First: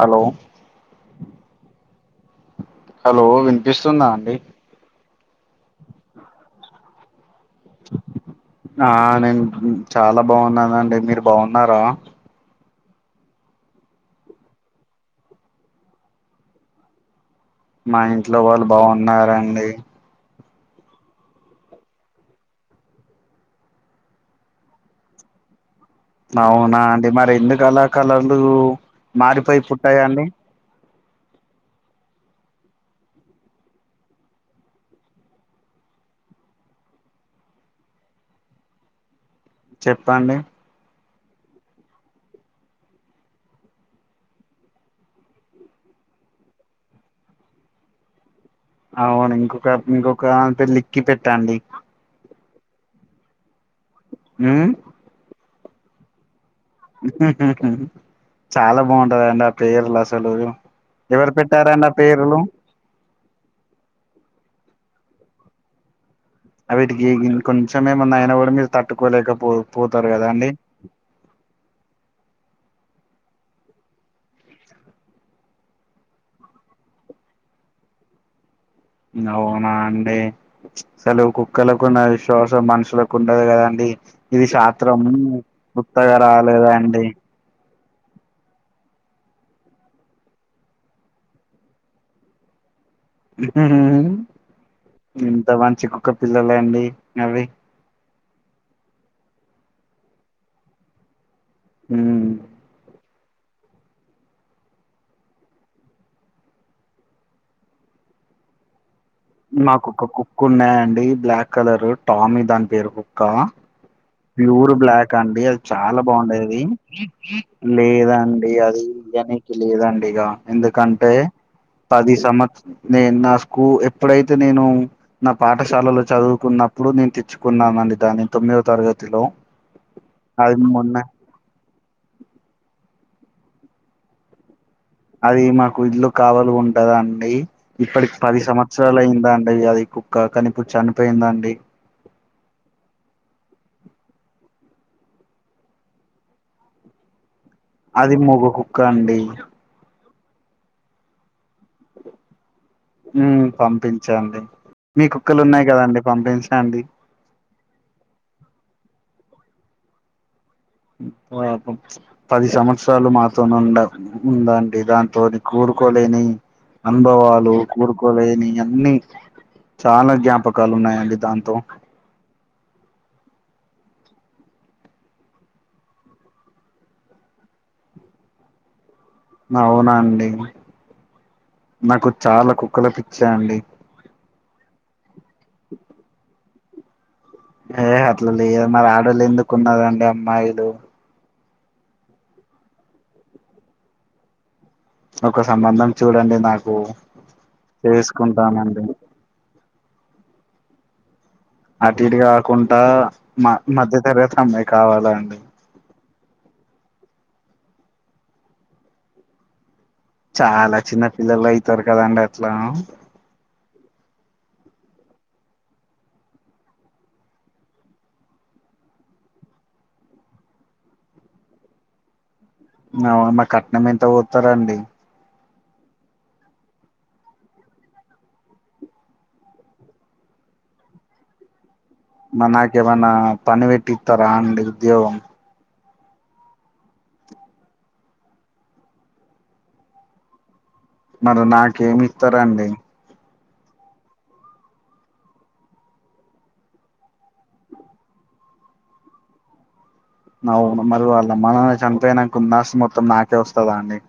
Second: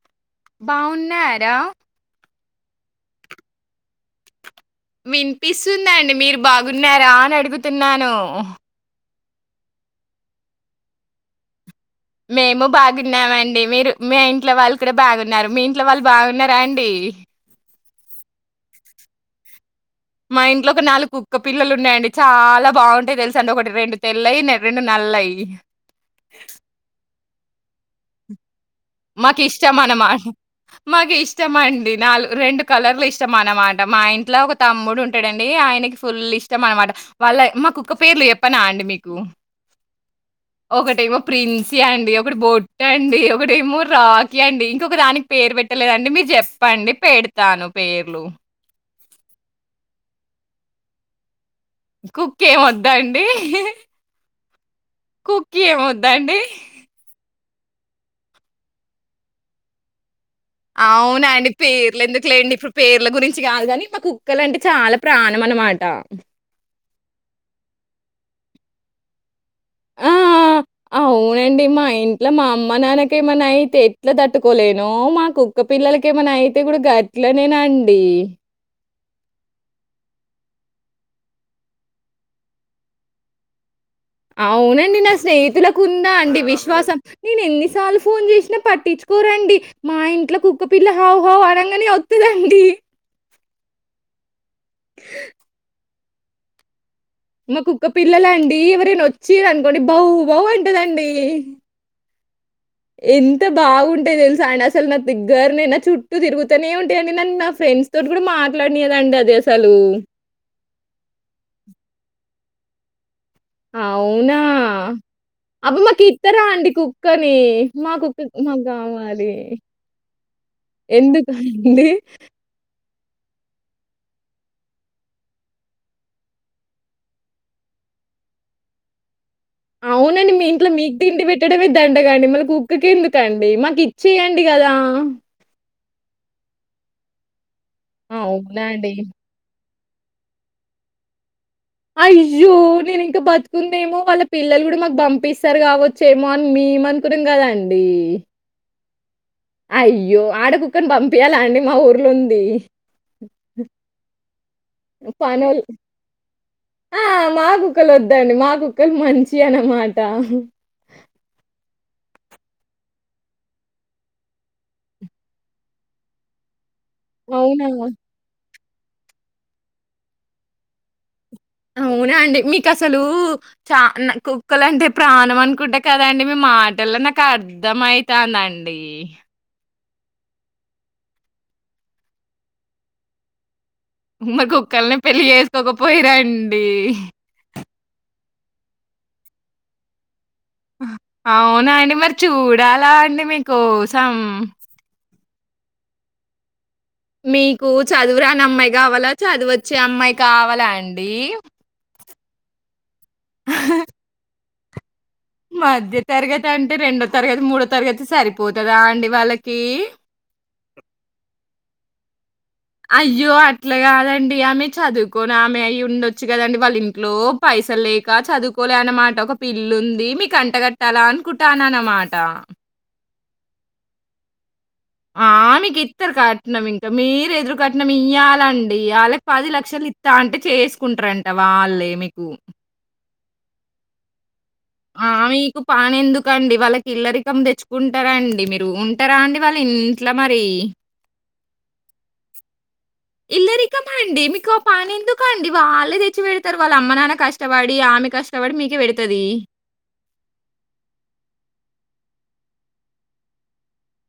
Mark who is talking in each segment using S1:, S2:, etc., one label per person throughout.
S1: Hello
S2: బావున్నారా
S1: hello వినిపిస్తుందా అండి
S2: వినిపిస్తుందండి మీరు బాగున్నారా అని అడుగుతున్నాను
S1: ఆ నేను చాలా బాగున్ననండి మీరు బావున్నారా
S2: మేము బాగున్నామండి మీరు మీ ఇంట్లో వాళ్ళు కూడా బాగున్నారు మీ ఇంట్లో వాళ్ళు బావున్నారాండి ఇహ్
S1: మా ఇంట్లో వాళ్ళు బావున్నారండి
S2: మా ఇంట్లోక నాలుగు కుక్క పిల్లలు ఉన్నయండి చాలా బావుంటాయి దెల్సాండి ఒకటి రెండు తెల్లయి నే రెండు నల్లయి
S1: అవునా అండి మరెందుకలా కలలు
S2: మాకిష్టమనమాట మాకిష్టమండి నాలుగు రెండు కాలర్ల ఇష్టం అనమాట. మా ఇంట్ల ఒక తమ్ముడు ఉంటడండి ఆయన నీకి ఫుల్ ఇష్టం అనమాట వాళ్ళ మాకు కుక్క పేర్లు జెప్పనాండి మీకు.
S1: చెప్పండి
S2: ఓకటేమో ప్రిన్సీ అండి, ఒకటి బొట్టండి, ఒకటేమో రాకి అండి, ఇంకొక దాన్కి పేరు పెట్టలేదండి. మీర్ జెప్పండి పెడ్తాను పేర్లు
S1: అవును ఇంకొక ఇంకొక అంత లిక్కి పెట్టండి
S2: కుక్కెం వద్దా అండి
S1: ఉమ్
S2: కుక్కీ ఏమొద్దా అండి
S1: ఉహుహు చాలా బాగుంటదండి ఆ పేర్లు అసలు ఎవరు
S2: అవునాండి
S1: పెట్టారండి ఆ
S2: పేర్లు ఎందుకులేండి. ఇప్పుడు పేర్ల గురించి చిగాదు కాని మా కుక్కల అంటే చాలా ప్రాణం అనమాట.
S1: అవిటికి కొంచెం ఏమున్నా అయినా కూడా మీరు తట్టుకోలేకపో పోతరు
S2: ఆ!
S1: కదాండి.
S2: ఇగ మా అమ్మ నాన్నక ఏమన్నాయితే ఎట్లా తట్టుకోలేనో, మా కుక్క పిల్లలకేమన్నయితే కూడా గట్ ట్లనేనండి
S1: అవునా అండీ అసలు కుక్కలకున్న విశ్వాసం మనుషులకుండదు కదండి. ఇది
S2: అవునండి
S1: శాస్త్రం
S2: నా స్నేహితులకుందా
S1: ఉత్తగా
S2: అండి
S1: రాలేదా
S2: విశ్వాసం
S1: అండి
S2: నేను ఎన్ని సార్లు ఫోన్ చేసిన పట్టించుకోరండి. మా ఇంట్లో కుక్కపిల్ల హౌ హౌ అనంగనే వత్తదండి.
S1: ఉహుహు ఇంత మంచి కుక్క పిల్లలండి. అవి
S2: మా కుక్క పిల్లలండి ఎవరైనా వచ్చిరనుకోండి బౌ బౌ అంటదండి.
S1: ఉమ్
S2: ఎంత బాగుంటయి తెలుసా అండి. అసలు నా దగ్గరనే నా చుట్టూ తిరుగుతనే ఉంటాయండి నన్ను నా ఫ్రెండ్స్ తో తోటి కూడా మాట్లాడనీయదండి అది అసలు
S1: అండి బ్లాక్ కలరు టామి దాని పేరు కుక్క
S2: అవునా!
S1: ప్యూర్ బ్లాక్ అండి అది
S2: అబ్బ!
S1: చాలా
S2: మాకిత్తరా
S1: బావుండేది.
S2: అండి కుక్కని? మా కుక్క
S1: లేదాండి
S2: మాకు
S1: అ గది
S2: గావాలి.
S1: యాన్ని వెళ్లి రండి ఇగ ఎందుకంటే
S2: ఎందుకండి?
S1: పది సంమత్స నేను నాస్కు ఎప్ ఇప్పుడైతే నేను నా పాఠశాలలో చదువుకున్నప్పుడు నేను తెచ్చుకున్నామండి. దాని తొమ్మిదొ తరగ తిలో
S2: అవునండి మీ ఇంట్లో మీకు తిండి పెట్టడమే దండగండి. మళ్ళ కుక్కకు ఎందుకు? కండి మాకు ఇచ్చేయండి గదా.
S1: అది మాకు ఇల్లు కావాలిగుంటదండి. ఇప్పటికి పది
S2: అవునా అండి.
S1: సంవత్సరాలు అయిందా అండి అది కుక్క కని ఇప్పుడు చనిపోయిందండి?
S2: అయ్యోయ్యో నేను ఇంకా బతుకుందేమో వాళ్ళ పిల్లలు కూడా మాకు పంపిస్తారు కావొచ్చేమో అని మీ మీ మనుకున్నం కదండి
S1: అది మొగ కుక్క అండి.
S2: అయ్యో ఆడ కుక్కని పంపియాల అండి మా ఊర్లో ఉంది.
S1: ఉమ్ పంపించండి. మీ కుక్కలు
S2: పనోల్
S1: ఉన్నాయి కదండి పంపించండి
S2: ఆ మా కుక్కలు వద్దండి మా కుక్కలు మం చియనమాట
S1: ప పది సంవత్సరాలు మాతోని ఉండ ఉందండి దాంతోని కూ కోలేని అనుభవాలు
S2: అవునా?
S1: కూరుకోలేని అన్ని చాలా జ్ఞాపకాలు ఉన్నాయండి దానితో.
S2: అవునా అండి మీ కసలు చా నా కుక్కలు అంటే ప్రాణం అనుకుంట కదా అండి. మీ మాటల్లో నాకు అర్ ర్థమయితాందండి.
S1: అవునా అండి నాకు చాలా కుక్కల పిచ్చేఅండి.
S2: మరి కుక్కల్నే పెళ్లి చేసుకోకపోయిర అండి
S1: ఏ అట్లు లేదు మరి ఆడోల్లు ఎందుకు ఉన్నరండి అమ్మాయిలు?
S2: అవునా అండి మరి చూడాలా అండి మీకోసం
S1: ఒక సంబంధం చూడండి నాక్
S2: మీకు చదువురాని అమ్మాయి కావాలా చదువచ్చే అమ్మాయి కావాలా అండి
S1: అటు ఇటు కాకుండా మ మధ్య తరగతి అమ్మాయి కావాల
S2: మధ్య తరగతి అంటే రెండో తరగతి మూడో తరగతి సరిపోతదా అండి వాళ్ళకీ
S1: తర్ కదండీ
S2: అయ్యో అ ఇట్లా కాదండి ఆమె చదువుకోని ఆమె అయి ఉండొచ్చు కదండి. వాళ్ళ ఇంట్లో పైసలు లేక చదువుకో పోలే అనమాట ఒక పిల్లుంది. మీకు అంటగట్టాల అనుకుంటాన అన్నమాట.
S1: అవునా కట్నం ఎంత పోత్తరండి?
S2: ఆమెకి ఇస్తారు కట్నం ఇంకా మీరు ఎదురు కట్నం ఇయ్యాలండి అళ్ళకి పది లక్షలు ఇత్త అంటే చేసుకుంటారంట వాళ్లే
S1: మనకే మనా పనివెట్టితారా అండి ఉద్యోగం
S2: పని ఎందుకు అండి వాళ్ళకి ఇల్ల రికం తెచ్చుకుంటారండి మీరు ఉంటారా అండి వాళ్ల ఇంట్ల మరి
S1: మరి నాకేమి ఇత్తరండి
S2: ఇల్ల రికమండి మీకు పని ఎందుకు అండి వాళ్ళే తెచ్చి పెడతారు వాళ్ళ అమ్మ నాన్న కష్టపడి ఆమె క ష్టబడి మీకే పెడతది
S1: అవును మరి వాళ్ళ అమ్మ నాన్న చనిపోయినాక ఉన్న ఆస్థి మొత్తం నాకే వస్తదా అండి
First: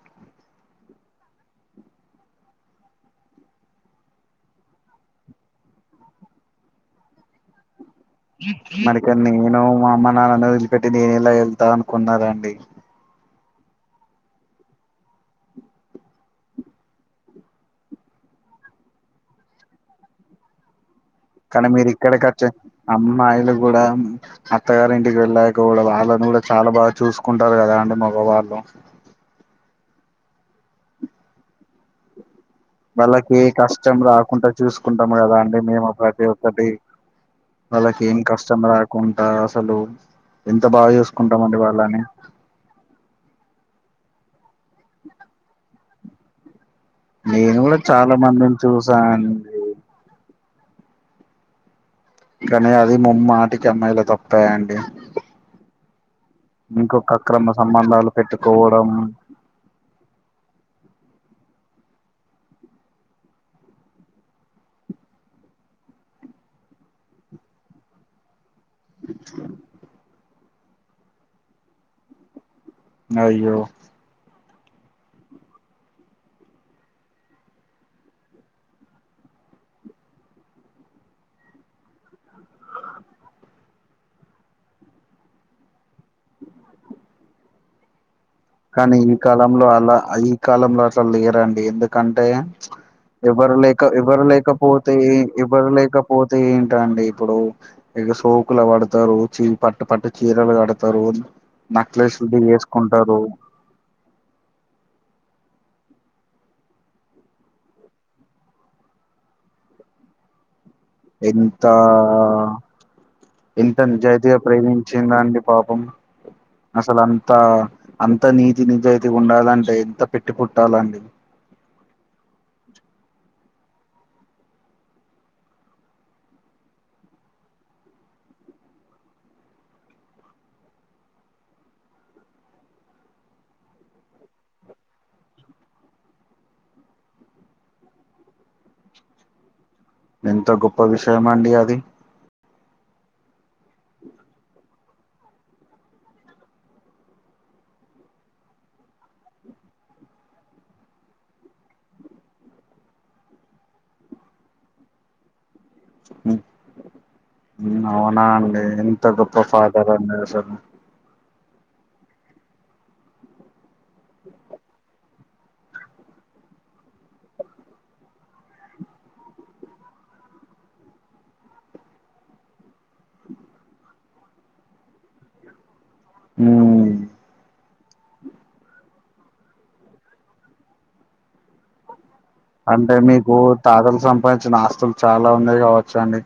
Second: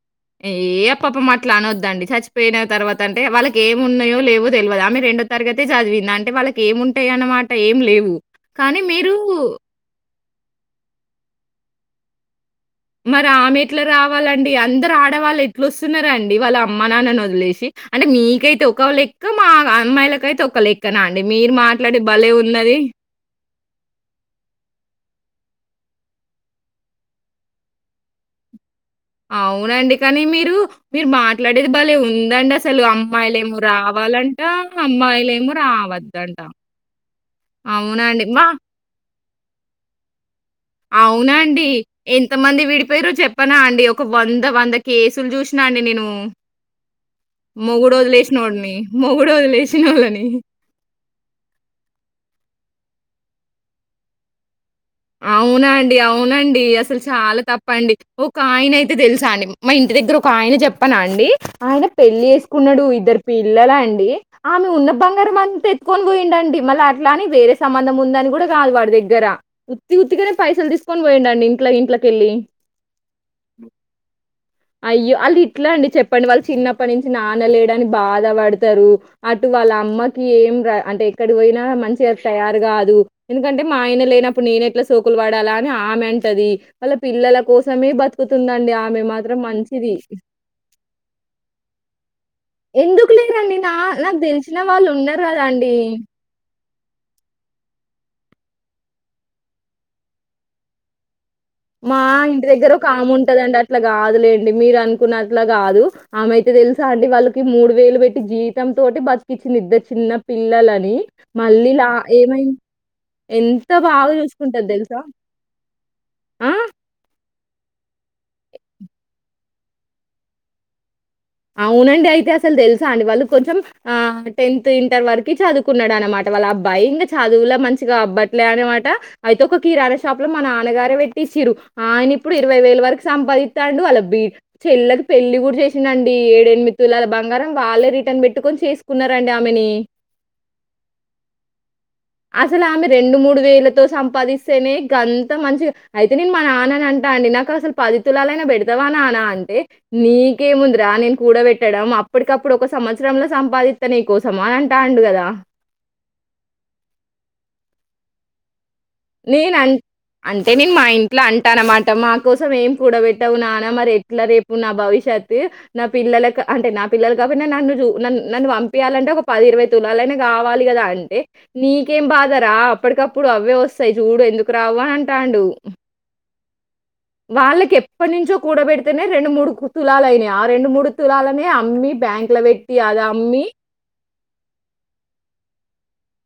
S2: ఏ పాపం అట్ల అనొద్దండి చచ్చిపోయిన తర్వాత అంటే వాళ్ళకి ఏమి ఉన్నాయో లేవో తెల్వదు ఆమె రెండో తర తగతే చదివింది అంటే వాళ్ళకి ఏంటాయి అన్నమాట ఏం లేవు కానీ
S1: మరికడ
S2: మీరు
S1: నేను మా అమ్మ నాన్నని వదిలిపెట్టి నేను ఎలా వెళ్తా అనుకున్నారు అండి
S2: మరి ఆమె ఎట్లా రావాలండి అందరు ఆడవాళ్ళు ఎట్ల వస్తున్నారాండి వాళ్ళ అమ్మ నాన్నని వదిలేసి అంటే మి మీకైతే ఒకలెక్క మా అమ్మాయిలకైతే ఒక లె
S1: కానీ మీరు ఇక్కడికచ్చి అమ్మాయిలు కూడా అత్తగారు ఇంటికి వెళ్ళాక కూడా వాళ్ళని కూడా చాలా బాగా చూసుకుంటారు కదా అండి మగవాళ్ళు
S2: అవునండి కానీ మీరు మీరు మాట్లాడేది భలే ఉందండి అస్
S1: వాళ్ళకి ఏ కష్టం రాకుండా చూసుకుంటాము కదా
S2: అమ్మాయిలేమో
S1: అండి మేము ప్రతి
S2: రావద్దంట.
S1: ఒక్కటి వాళ్ళకి ఏం
S2: అవునండి. మా
S1: కష్టం రాకుంట అసలు ఎంత బాగా చూసుకుంటామండి
S2: అవునండి
S1: వాళ్ళని
S2: ఎంత మంది విడిపోయిర్రో చెప్పనా అండి ఒక వం ద వంద కేసులు చూసినా అండి నేను
S1: నేను కూడా
S2: మొగుడు
S1: చాలా మందిని
S2: వద్లేసినోడ్ని మొగుడు
S1: చూసానండి
S2: వద్లేసినోళని
S1: కానీ అది ముమ్మాటికీ అమ్మాయిల తప్పే అండి
S2: అవునా అండి అవు అవునండి అసలు
S1: ఇంకొక
S2: చాలా
S1: అక్రమ
S2: తప్పు అండి
S1: సంబంధాలు
S2: ఒక ఆయన
S1: పెట్టుకోవడం
S2: అయితే తెలుసా అండి మా ఇంటి దగ్గర ఒక ఆయన చెప్పన అండి ఆయన పెళ్లి వేసుకున్నాడు ఇద్దరు పిల్లల అండి ఆమె ఉన్న బంగారం అంత ఎత్తుకొని పోయిండండి మళ్ళ అట్లాని వేరే సంబంధం ఉందని కూడా కాదు వాడి దగ్గర ఉత్తి ఉత్తిగానే పైసలు తీసుకొని పోయిండు అండి ఇంట్ల ఇంట్లకెళ్లి
S1: అయ్యో
S2: అయ్యో అళ్ళు ఇట్లా అండి చెప్పని వాళ్ళు చిన్నప్పటి నుంచి నాన్నలేడానికి బాధ పడతారు అటు వాళ్ళ అమ్మకి ఏం ర అంటే ఎక్కడ పోయినా మంచిగా తయారు గాదు ఎందుకంటే మా ఆయన లేనప్పుడు నేనెట్ల సోకులు పడాలా అని ఆమె అంటది వాళ్ళ పిల్లల కోసమే బతుకుతుందండి
S1: కానీ
S2: ఆమె
S1: ఈ
S2: మా
S1: కాలంలో అలా ఈ కాలంలో అట్లా లేరండి ఎందుక అంటే
S2: ఎందుకు
S1: ఎవరు
S2: లేరండి నా
S1: లేక
S2: నాకు
S1: ఎవరు
S2: దెలిసిన వాళ్ళు
S1: లేకపోతే
S2: ఉన్నారు
S1: ఎవరు
S2: గదండీ.
S1: లేకపోతే టే అండి ఇప్పుడు ఇగ సోకులు పడతారు చీ పట్టు పట్టు చీరలు కడతారు
S2: మా
S1: నక్లెస్లు
S2: ఇంటి దగ్గర ఒక ఆమె
S1: వేసుకుంటారు
S2: ఉంటదండి అ అట్లా కాదులేండి మీరు అనుకున్నట్లా కాదు ఆమెయితే తెలుసా అండి వాళ్ళకి మూడు వేలు పెట్టి జీతం తోటి బతకిచ్చింది ఇద్దరు చిన్న పిల్లలని
S1: ఎంతా
S2: మళ్ళీ లా ఏమైంది
S1: ఎంత
S2: బాగా
S1: నిజాయితీగా
S2: చూసుకుంటది తెలుసా?
S1: ప్రేమించిందండి పాపం
S2: ఆ!
S1: అసలు అం త అంత నీతి నిజయితీగ ఉండాలంటే ఎంత పెట్టి పుట్టాలండి
S2: అవు నండి అయితే అసలు తెలుసా అండి వాళ్ళు కొంచెం ఆ టెన్త్ ఇంటర్ వరకు చదువుకున్నాడు అనమాట వాళ్ళ అబ్బాయి ఇంగ చదువులో మంచిగా అబ్బట్లే అనమాట అయితే ఒక కిరాణ షాప్ ల మా నాన్నగారే పెట్టిచ్చిరు ఆయన ఇప్పుడు ఇరవై వేల వరకు సంపాదిత్తండు వాళ్ళ బీ చెల్లకి పెళ్ళి కూడా చేసిండ ఏడేనిమిద్ తులాల బంగారం వాళ్ళే రిటర్న్ పెట్టుకొని చేసుకున్నారండి ఆమెని
S1: ఎంత గొప్ప విషయం అండి అది
S2: అసలు ఆమె రెండు మూడు వేలతో సంపాదిస్తేనే గంత మంచిగా అయితే నేను మా నాన్నని అంటా అండి నాకు అసలు పది తులాలైనా పెడతావా నాన్న అంటే నీకేముందరా నేను కూడపెట్టడం అప్పడికప్పుడు ఒక సంవత్సరంలో సంపాదిత్త నీ కోసం అని అంటాం ండు కదా
S1: మ్ అవునా అండి గొప్ప
S2: నేనం
S1: ఫాదర్ అండి
S2: అంటే
S1: అసలు
S2: నేను మా ఇంట్ల అం టనమాట మా కోసం ఏం కూడబెట్టవు నాన్న మరి ఎట్ల రేపు నా భవిష్యత్ నా పిల్లలక్ అంటే నా పిల్లలు కాపోయిన నన్ను జు నన్ నన్ను పంపియాలంటే ఒక పది ఇరవై తులాలైనా కావాలి కదా అంటే నీకేం బాధరా అప్పటికప్పుడు అవే వస్తాయి చూడు ఎందుకు రావు అంటాండు
S1: మ్
S2: వాళ్ళకి ఎప్పటి నుంచో కూడపెడ్తనే రెండు మూడు తులాలైనై ఆ రెండు మూడు తులాలనే అమ్మి బ్యాంక్
S1: అంటే మీకు తాతలు సంపాదించిన ఆస్తులు చాలా ఉన్నయ్ కావచ్చండి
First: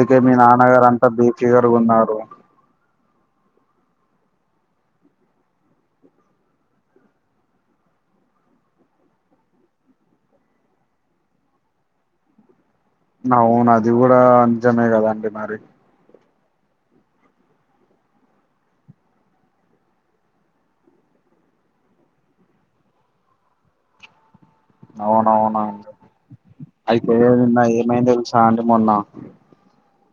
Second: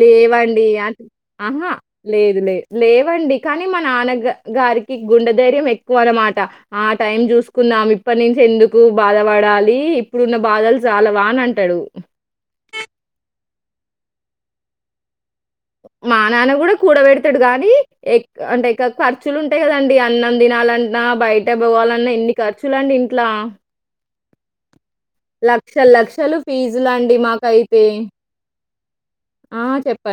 S2: లేవండి అట్
S1: ఫిగర్
S2: ఆహా
S1: ఉన్నారు
S2: లేదు లే లేవండి కానీ మా నాన్న గ గారికి గుండె ధైర్యం ఎక్కువనమాట ఆ టైం చూసుకుందాం ఇప్పటి నుంచె ఎందుకు బాధపడాలి ఇప్పుడున్న బాధలు చాలా వా అని అంటాడు
S1: అవును అది కూడా నిజమే కదాండి మరి
S2: మా నాన్న కూడా కూడబెడ్తాడూ కానీ ఎ అంటే ఎక్వ ఖర్చులు ఉంటాయి కదండి అన్నం తినాలన్నా బ బైయట బోవాలన్నా ఎన్ని ఖర్చులండి ఇంట్లా
S1: అవునవునా
S2: లక్షలు లక్షలు
S1: అయితే
S2: ఫీజులండి
S1: నిన్న
S2: మాకైతే.
S1: ఏమైందెల్సాండి మొన్న
S2: ఆ!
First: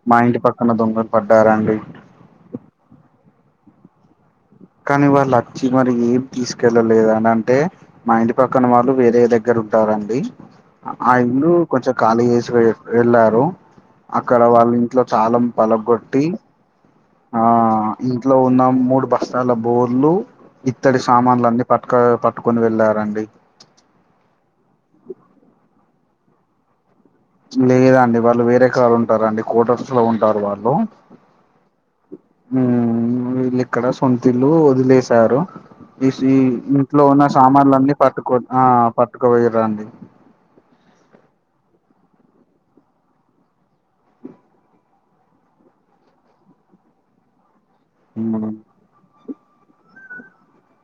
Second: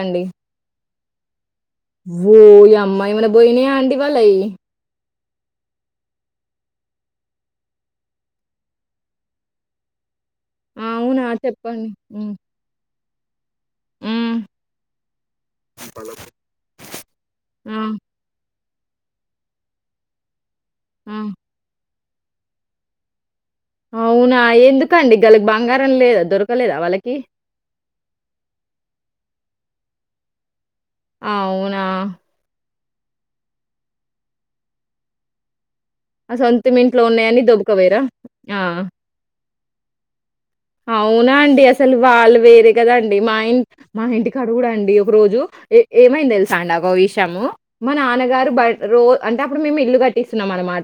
S1: మా ఇంటి పక్కన దొంగలు పడ్డారం
S2: ఓ యమ్మా ఏమైనా బోనయాండీ వాలై
S1: కానీ వాళ్ళచ్చి మరి ఏం తీస్కెల్లలేదనంటే అని ఇంటి పక్కన వాళ్ళు వేరే దగ్గర ఉంటారండి ఆ
S2: అవునా?
S1: ఇల్లు
S2: చెప్పండి.
S1: కొంచెం ఖాళీ
S2: హ్మ్.
S1: చేసి వె వెళ్ళారు అక్కడ
S2: హ్మ్.
S1: వాళ్ళింట్లో చాలా పలకొట్టి ఆ ఇంట్లో ఉన్న మూడు బస్తాల బోళ్ళు ఇత్తడి
S2: ఆ!
S1: సామాన్లన్నీ పట్క పట్టుకొని వెళ్ళారండి
S2: అవునా ఎందుకండి గాలకి బంగారం లేదా దొరకలేదా వాళ్ళకి
S1: లేదండి వాళ్ళు వేరే కాడుంటారండి కోటర్స్ లో ఉంటారు వాళ్ళు
S2: అవునా
S1: మ్ వీళ్ళిక్కడ సొంతిల్లు వదిలేసారు తిసీ
S2: సొంతం
S1: ఇంట్లో ఉన్న
S2: ఉన్నయన్ని
S1: సామాన్లన్ని
S2: దొబకవేరా?
S1: పట్టుకో ఆ పట్టుకపోయిరండి
S2: అవునాండి అసలు వాళ్ళు వేరే కదండి మా ఇం మా ఇంటి కాడగుడండి రోజు ఏమైంది తెలుసాండి ఒక విషయము మా నాన్నగారు
S1: ఉమ్
S2: బై రోజ అంటే అప్పుడు మేము ఇల్లు కట్టిస్తున్నాం అనమా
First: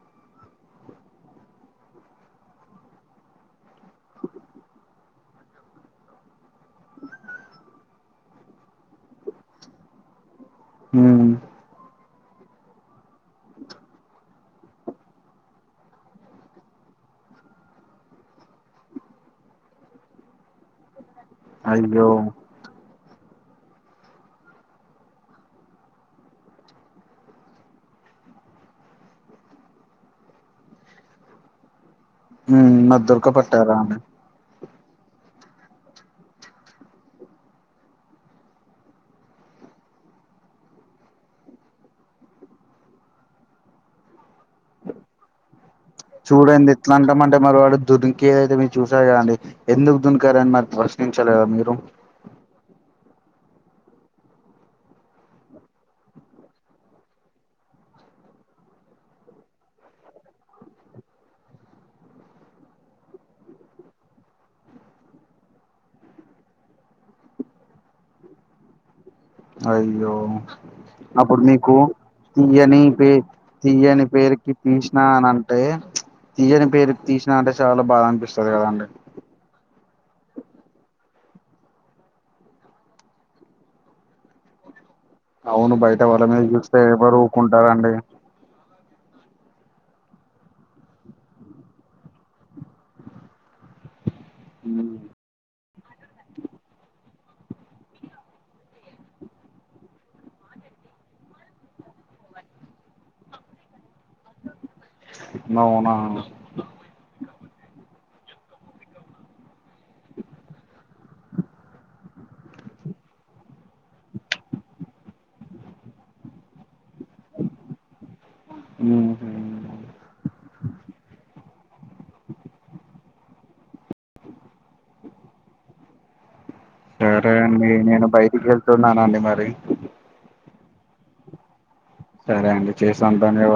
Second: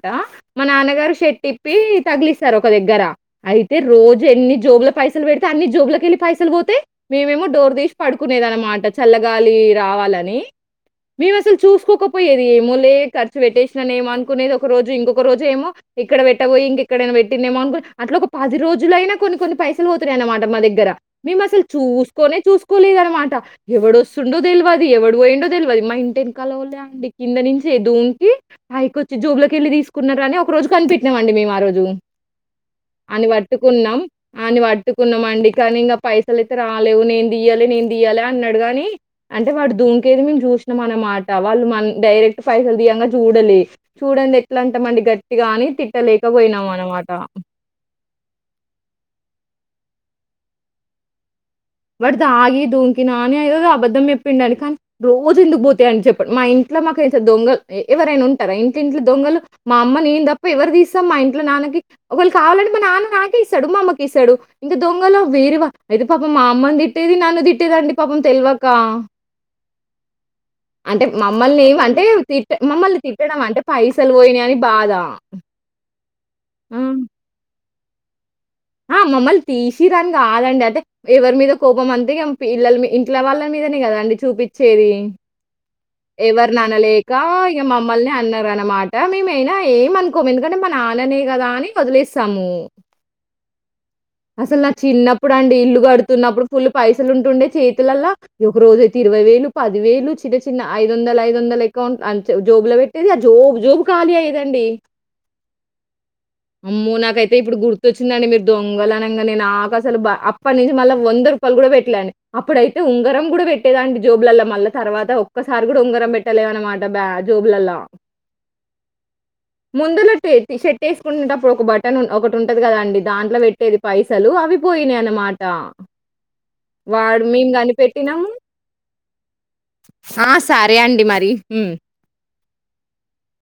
S2: మా నాన్నగారు షర్టీప్పి తగ్లిస్తారు ఒక దగ్గర అయితే రోజు ఎన్ని జోబ్ల పైసలు పెడితే అన్ న్ని జోబ్లకెళ్ళి పైసలు పోతై మేమేమొ డోర్ తీస్ పడుకునేదమాట చల్లగాలి రావాలని మేము అసలు చూస్కోకపోయేది ఏమో లే ఖర్చు పెట్టేస్నానేమో అనుకునేది ఒ ఒక రోజు ఇంకొక రోజెమో ఇక్కడ పెట్టబోయి ఇంకెక్కడైనా పెట్టింన్నేమో అనుకో అట్లొక పది రోజులైనా కొన్ని కొన్ని పైసలు వోతున్నయనమాట మా దగ్గర మేము అస్సలు
S1: అయ్యో
S2: చూస్కోనే చూస్కోనేలేదన్ మాట ఎవడోస్సుండో దెల్వది ఎవడు వోయిండో దెల్వది మా ఇంటెంకాలోల్లే అండి కింద నుంచి దుం తే పైకొచ్చి జాబ్లోకెళ్లి తీస్కున్నారని ఒక రోజు కనిపెట్నం అండి మేము ఆ రోజు
S1: ఉమ్ మరి
S2: అన్ని
S1: దొరకపట్టారా
S2: పట్టుకున్నాం
S1: అండి
S2: అన్ని పట్ ట్టుకున్నామండి కానీ ఇంగ పైసలైతే రాలేవు నేన్ దియ్యలె నేను దియ్యలే అన్నాడు గానీ అంటే వాడు దో ఇంకేది మేము చూస్నమనమాట వాళ్ళు మ డైరెక్ట్ పైసలు తీయంగా జూడలే సూడందె ట్లంటమండి గట్టిగాని తి
S1: చూడండి ఎట్లాంటామంటే మరి వాడు దొరికే ఏదైతే మీరు చూసేర్గాదేండి ఎందుకు దుంకారని మరి ప్రశ్నించ లేదా మీరు
S2: వడు తాగి దుంకినా అని అదో అబద్ధం చెప్పిండని కానీ రోజు ఎందుకు పోతాయండ్ చెప్పండ్ మా ఇంట్ల మాకు తెల్స దొంగల్ ఎ ఎవరైనా ఉంటారా ఇంట్ ఇంట్ల దొంగలు మా అమ్మ నేం తప్ప ఎవరు తీస్తాం మా ఇంట్లో నాన్నకి ఒకళ్ళ కావాలంట్ నాన్న నాకిస్తాడు మామ్మకి ఇస్తాడు ఇంకా దొంగలో వేరేవా అయితే పాప మా అమ్మన్ తిట్టేది నను తిట్టేదండి పాపం తెలివాకా
S1: అయ్యో అప్పుడు
S2: మమ్మల్ని
S1: మీకు
S2: ఏం అంటే తిట్ట
S1: తీయని
S2: మమ్మల్ని
S1: పేరు
S2: తిట్టడం అంటే
S1: తీయని
S2: పైసలు
S1: పేరుకి
S2: పోయినాయని బాధ.
S1: తీశ్న అని అంటే తీయని
S2: ఆ!
S1: పేరు తీశ్న అంటే చాలా బాగా అనిపిస్తుంది
S2: ఆ మమ్మల్ని తీసిరాని కాదండి అతే ఎవరి మీద కోపం అంతేగా పిల్లల ఇంట్ల వాళ్ళ మీదనే కదండి చూపించేది
S1: అవును బయట వాళ్ళ మీద
S2: ఎవరిని
S1: చూస్తే ఎవరు
S2: అనలేకా
S1: ఊకుంటారండి
S2: మమ్మల్నే అన్నారన్నమాట మేమైనా ఏం అనుకోము ఎందుకంటే మా నాన్ననే కదా అని వదిలేస్తాము అసలు నా చిన్నప్పుడండి ఇల్లు కడుతున్నప్పుడు ఫుల్ పైస పైసలుంటుండే చేతులల్లో ఒక రోజైతే ఇరవై వేలు పది వేలు చిన్న చి చిన్న ఐదు వందల ఐదు వందల అకౌంట్ అంత జోబ్లో పెట్టేది ఆ జబ్ జోబ్ ఖాళీ అయ్యదండి
S1: అవునా
S2: అమ్మో నాకైతే ఇప్పుడు గుర్తోచ్చి చిందండి మీరు దొంగలనంగనె నాకసలు అప్పటి నుంచి మళ్ళీ వంద రూపాయలు కూడా పెట్టలేండి అప్పుడైతే ఉంగరం కూడా పెట్టేదాండి జోబ్లలో మళ్ళ తర్వాత ఒక్కసారి కూడా ఉంగరం పెట్టలేమనమాట బా జోబ్లలా ముందునుట్టిసుకుంట ఇప్పుడు ఒక బటన్ ఒకటుంటది కదా అండి దాంట్లో పెట్టేది పైసలు అవి పోయ్నాయి అనమాట
S1: సరే అండి నేను బయటికి వెళ్తున్నానండి మరి
S2: ఆ! సరే అండి మరి
S1: సరే అండి చేసంతాని